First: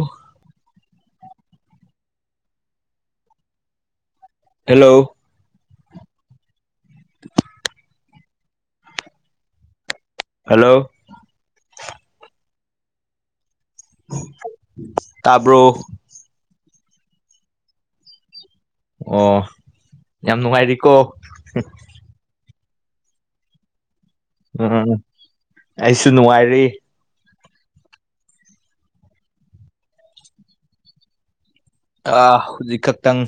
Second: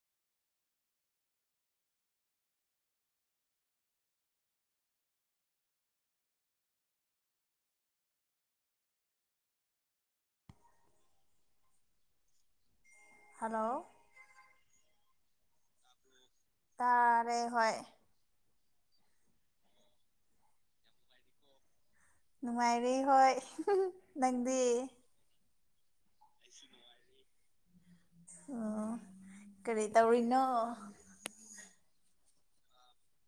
ꯑꯣ hello [inaudible] hello hello ꯇꯕ꯭ꯔꯣ ꯇꯥꯔꯦ ꯍꯣꯏ ꯑꯣ ꯌꯥꯝ ꯅꯨꯡꯉꯥꯏꯔꯤꯀꯣ ꯅꯨꯡꯉꯥꯏꯔꯦ ꯍꯣꯏ ꯅꯪꯗꯤ ꯎꯝ ꯑꯩꯁꯨ ꯅꯨꯡꯉꯥꯏꯔꯤ ꯑꯣ ꯀꯔꯤ ꯇꯧꯔꯤꯅꯣ ꯑꯥ ꯍꯧꯖꯤꯛ ꯈꯛꯇꯪ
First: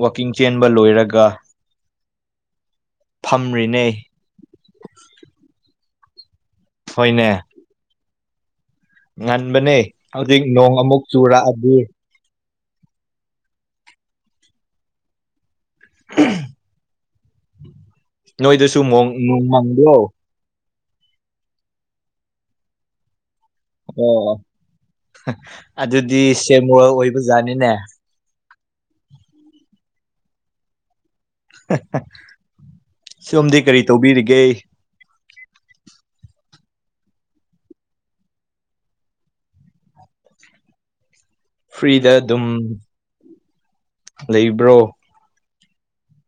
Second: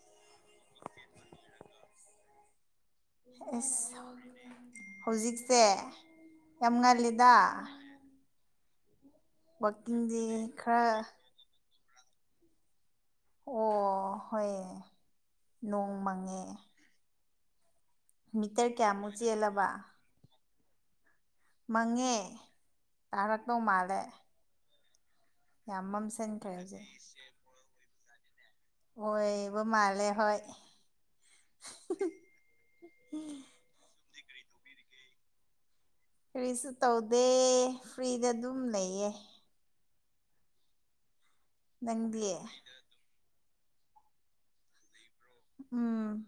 ꯋꯥꯛꯀꯤꯡ ꯆꯦꯟꯕ ꯂꯣꯏꯔꯒ ꯐꯝꯔꯤꯅꯦ ꯑꯦꯁ ꯍꯧꯖꯤꯛꯁꯦ ꯌꯥꯝ ꯍꯣꯏꯅꯦ ꯉꯜꯂꯤꯗ ꯉꯟꯕꯅꯦ ꯋꯥꯛꯀꯤꯡꯗꯤ ꯍꯧꯖꯤꯛ ꯅꯣꯡ ꯑꯃꯨꯛ ꯈꯔ ꯆꯨꯔꯛꯑꯗꯤ ꯑꯣ ꯍꯣꯏꯌꯦ ꯅꯣꯡ ꯃꯪꯉꯦ ꯃꯤꯇꯔ ꯅꯣꯏꯗꯁꯨ ꯃꯣꯡ ꯀꯌꯥꯃꯨꯛ ꯎꯡ ꯆꯦꯜꯂꯕ ꯃꯪꯕꯔꯣ ꯃꯪꯉꯦ ꯇꯥꯔꯛꯇꯧ ꯃꯥꯜꯂꯦ ꯑꯣ ꯌꯥꯝ ꯑꯗꯨꯗꯤ ꯃꯝꯁꯤꯟꯈ꯭ꯔꯦ ꯁꯦꯝ ꯍꯧꯖꯤꯛ ꯋꯥꯔꯜꯗ ꯑꯣꯏꯕꯖꯥꯠꯅꯤꯅꯦ ꯑꯣꯏꯕ ꯃꯥꯂꯦ ꯍꯣꯏ ꯁꯣꯝꯗꯤ ꯀꯔꯤ ꯇꯧꯕꯤꯔꯤꯒꯦ ꯀꯔꯤꯁꯨ ꯇꯧꯗꯦ ꯐ꯭ꯔꯤꯗ ꯑꯗꯨꯝ ꯂꯩꯌꯦ ꯐ꯭ꯔꯤꯗ ꯅꯪꯗꯤ ꯑꯗꯨꯝ ꯂꯩꯕ꯭ꯔꯣ ꯎꯝ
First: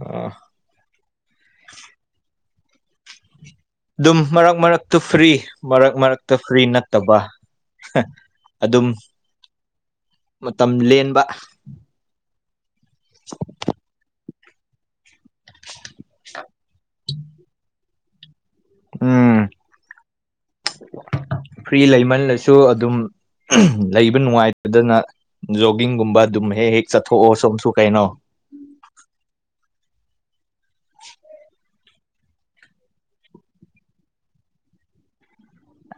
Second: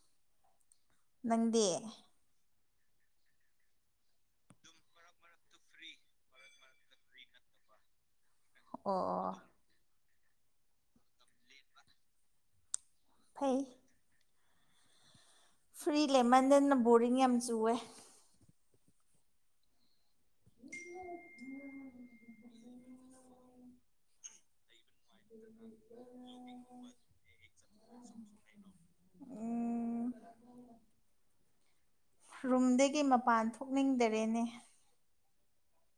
ꯑꯣ ꯅꯪꯗꯤ ꯑꯗꯨꯝ ꯃꯔꯛ ꯃꯔꯛꯇ ꯐ꯭ꯔꯤ ꯃꯔꯛ ꯃꯔꯛꯇ ꯐ꯭ꯔꯤ ꯅꯠꯇꯕ ꯑꯗꯨꯝ ꯑꯣ ꯃꯇꯝ ꯂꯦꯟꯕ ꯐꯩ ꯐ꯭ꯔꯤ ꯂꯩꯃꯟꯗꯅ ꯕꯣꯔꯤꯡ ꯌꯥꯝ ꯆꯨꯋꯦ ꯎꯝ ꯐ꯭ꯔꯤ ꯂꯩꯃꯜꯂꯁꯨ ꯑꯗꯨꯝ ꯂꯩꯕ ꯅꯨꯡꯉꯥꯏꯇꯗꯅ ꯖꯣꯒꯤꯡꯒꯨꯝꯕ ꯑꯗꯨꯝ ꯍꯦꯛ ꯍꯦꯛ ꯆꯠꯊꯣꯛꯑꯣ ꯁꯣꯝꯁꯨ ꯀꯩꯅꯣ ꯎꯝ ꯔꯨꯝꯗꯒꯤ ꯃꯄꯥꯟ ꯊꯣꯛꯅꯤꯡꯗꯔꯦꯅꯦ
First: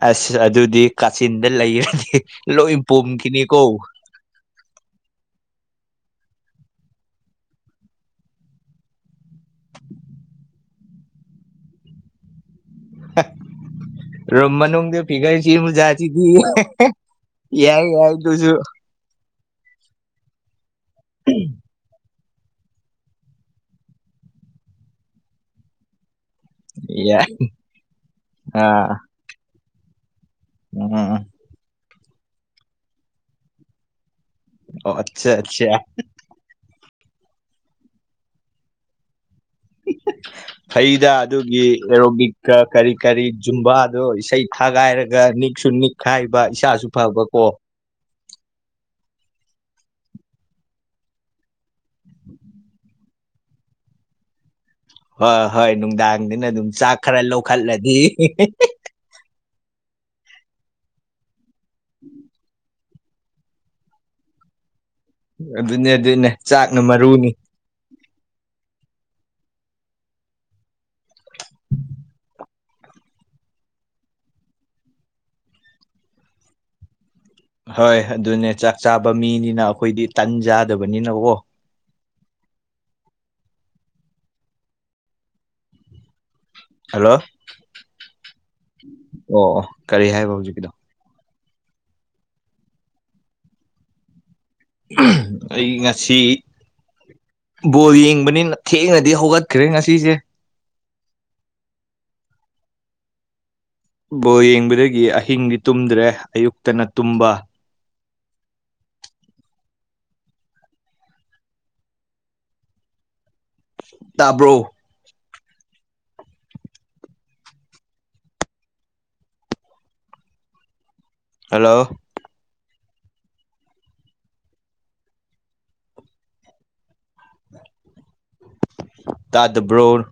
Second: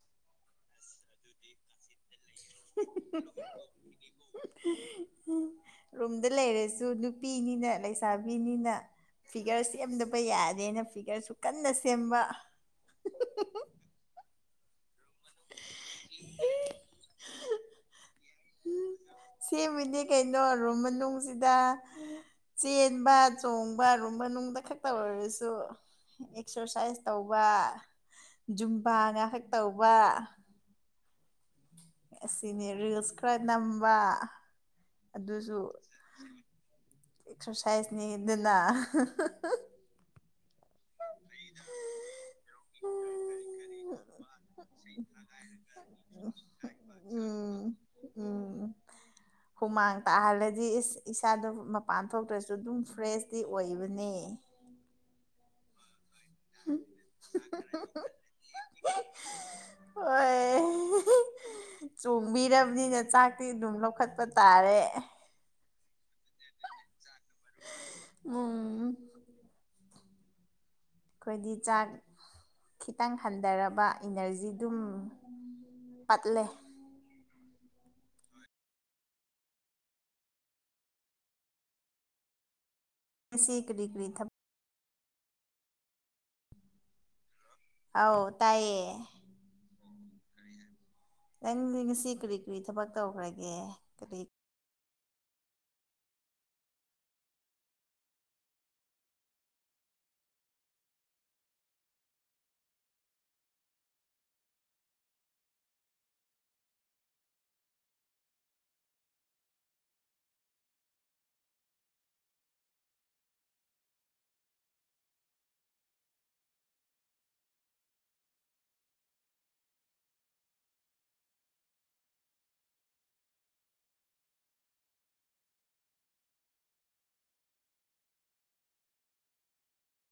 ꯑꯁ ꯑꯗꯨꯗꯤ ꯀꯥꯆꯤꯟꯗ ꯂꯩꯔꯗꯤ ꯂꯣꯏ ꯄꯣꯝꯈꯤꯅꯤꯀꯣ [unintelligible] ꯔꯨꯝꯗ ꯂꯩꯔꯁꯨ ꯅꯨꯄꯤꯅꯤꯅ ꯂꯩꯁꯥꯕꯤꯅꯤꯅ ꯐꯤꯒꯔ ꯁꯦꯝꯗꯕ ꯌꯥꯗꯦꯅ ꯐꯤꯒꯔꯁꯨ ꯀꯟꯅ ꯁꯦꯝꯕ ꯔꯨꯝ ꯃꯅꯨꯡꯗ ꯐꯤꯒꯔ ꯁꯦꯝꯕ ꯖꯥꯠꯁꯤꯗꯤ ꯌꯥꯏ ꯌꯥꯏ ꯑꯗꯨꯁꯨ ꯁꯦꯝꯃꯤꯅꯦ ꯀꯩꯅꯣ ꯔꯨꯝ ꯃꯅꯨꯡꯁꯤꯗ ꯆꯦꯟꯕ ꯆꯣꯡꯕ ꯔꯨꯝ ꯃꯅꯨꯡꯗ ꯈꯛꯇ ꯑꯣꯏꯔꯁꯨ ꯑꯦꯛꯁꯔꯁꯥꯏꯁ ꯌꯥꯏ ꯇꯧꯕ ꯑꯥ ꯖꯨꯝꯕꯥ ꯉꯥꯍꯛ ꯇꯧꯕ ꯎꯝ ꯎꯝ ꯎꯝ ꯑꯁꯤꯅꯤ ꯔꯤꯜꯁ ꯈꯔ ꯅꯝꯕ ꯑꯠꯆꯥ ꯑꯗꯨꯁꯨ ꯑꯠꯆꯥ ꯑꯦꯛꯁꯔꯁꯥꯏꯁꯅꯤꯗꯅ [unintelligible] ꯐꯩꯗ ꯑꯗꯨꯒꯤ ꯑꯦꯔꯣꯕꯤꯛꯀ ꯀꯔꯤ ꯀꯔꯤ ꯖꯨꯝꯕꯥꯗꯣ ꯎꯝ ꯏꯁꯩ ꯊꯥꯒꯥꯏꯔꯒ ꯅꯤꯛꯁꯨ ꯅꯤꯛ ꯈꯥꯏꯕ ꯏꯁꯥꯁꯨ ꯐꯕ ꯀꯣ ꯎꯝ ꯍꯨꯃꯥꯡ ꯇꯥꯍꯜꯂꯗꯤ ꯏꯁ ꯏꯁꯥꯗꯣ ꯃꯄꯥꯟ ꯊꯣꯛꯇ꯭ꯔꯁꯨ ꯑꯗꯨꯝ ꯐ꯭ꯔꯦꯁꯇꯤ ꯑꯣꯏꯕꯅꯦ ꯍꯣꯏ ꯍꯣꯏ ꯅꯨꯡꯗꯥꯡꯗꯅ ꯑꯗꯨꯝ ꯆꯥꯛ ꯈꯔ ꯂꯧꯈꯠꯂꯅꯤ ꯍꯣꯏ ꯆꯣꯡꯕꯤꯔꯕꯅꯤꯅ ꯆꯥꯛ ꯑꯗꯨꯝ ꯂꯧꯈꯠꯄ ꯇꯥꯔꯦ ꯑꯗꯨꯅꯦ ꯑꯗꯨꯅꯦ ꯆꯥꯛꯅ ꯃꯔꯨꯅꯤ ꯎꯝ ꯑꯩꯈꯣꯏꯗꯤ ꯆꯥꯛ ꯈꯤꯇꯪ ꯍꯟꯊꯔꯕ ꯏꯅꯔꯖꯤꯗꯨꯝ ꯄꯠꯂꯦ ꯍꯣꯏ ꯑꯗꯨꯅꯦ ꯆꯥꯛ ꯆꯥꯕ ꯃꯤꯅꯤꯅ ꯑꯩꯈꯣꯏꯗꯤ ꯇꯟ ꯆꯥꯗꯕꯅꯤꯅꯀꯣ ꯉꯁꯤ ꯀꯔꯤ ꯀꯔꯤ ꯊꯕꯛ ꯍꯜꯂꯣ ꯑꯧ ꯇꯥꯏꯌꯦ ꯑꯣ ꯑꯣ ꯀꯔꯤ ꯍꯥꯏꯕ ꯍꯧꯖꯤꯛꯀꯤꯗꯣ ꯅꯪꯗꯤ ꯉꯁꯤ ꯀꯔꯤ ꯀꯔꯤ ꯊꯕꯛ ꯇꯧꯈ꯭ꯔꯒꯦ ꯀꯔꯤ ꯑꯩ ꯉꯁꯤ ꯕꯣꯜ ꯌꯦꯡꯕꯅꯤꯅ ꯊꯦꯡꯅꯗꯤ ꯍꯧꯒꯠꯈ꯭ꯔꯦ ꯉꯁꯤꯁꯦ ꯕꯣꯜ ꯌꯦꯡꯕꯗꯒꯤ ꯑꯍꯤꯡꯗꯤ ꯇꯨꯝꯗ꯭ꯔꯦ ꯑꯌꯨꯛꯇꯅ ꯇꯨꯝꯕ ꯇꯥꯕ꯭ꯔꯣ ꯍꯜꯂꯣ ꯇꯥꯗꯕ꯭ꯔꯣ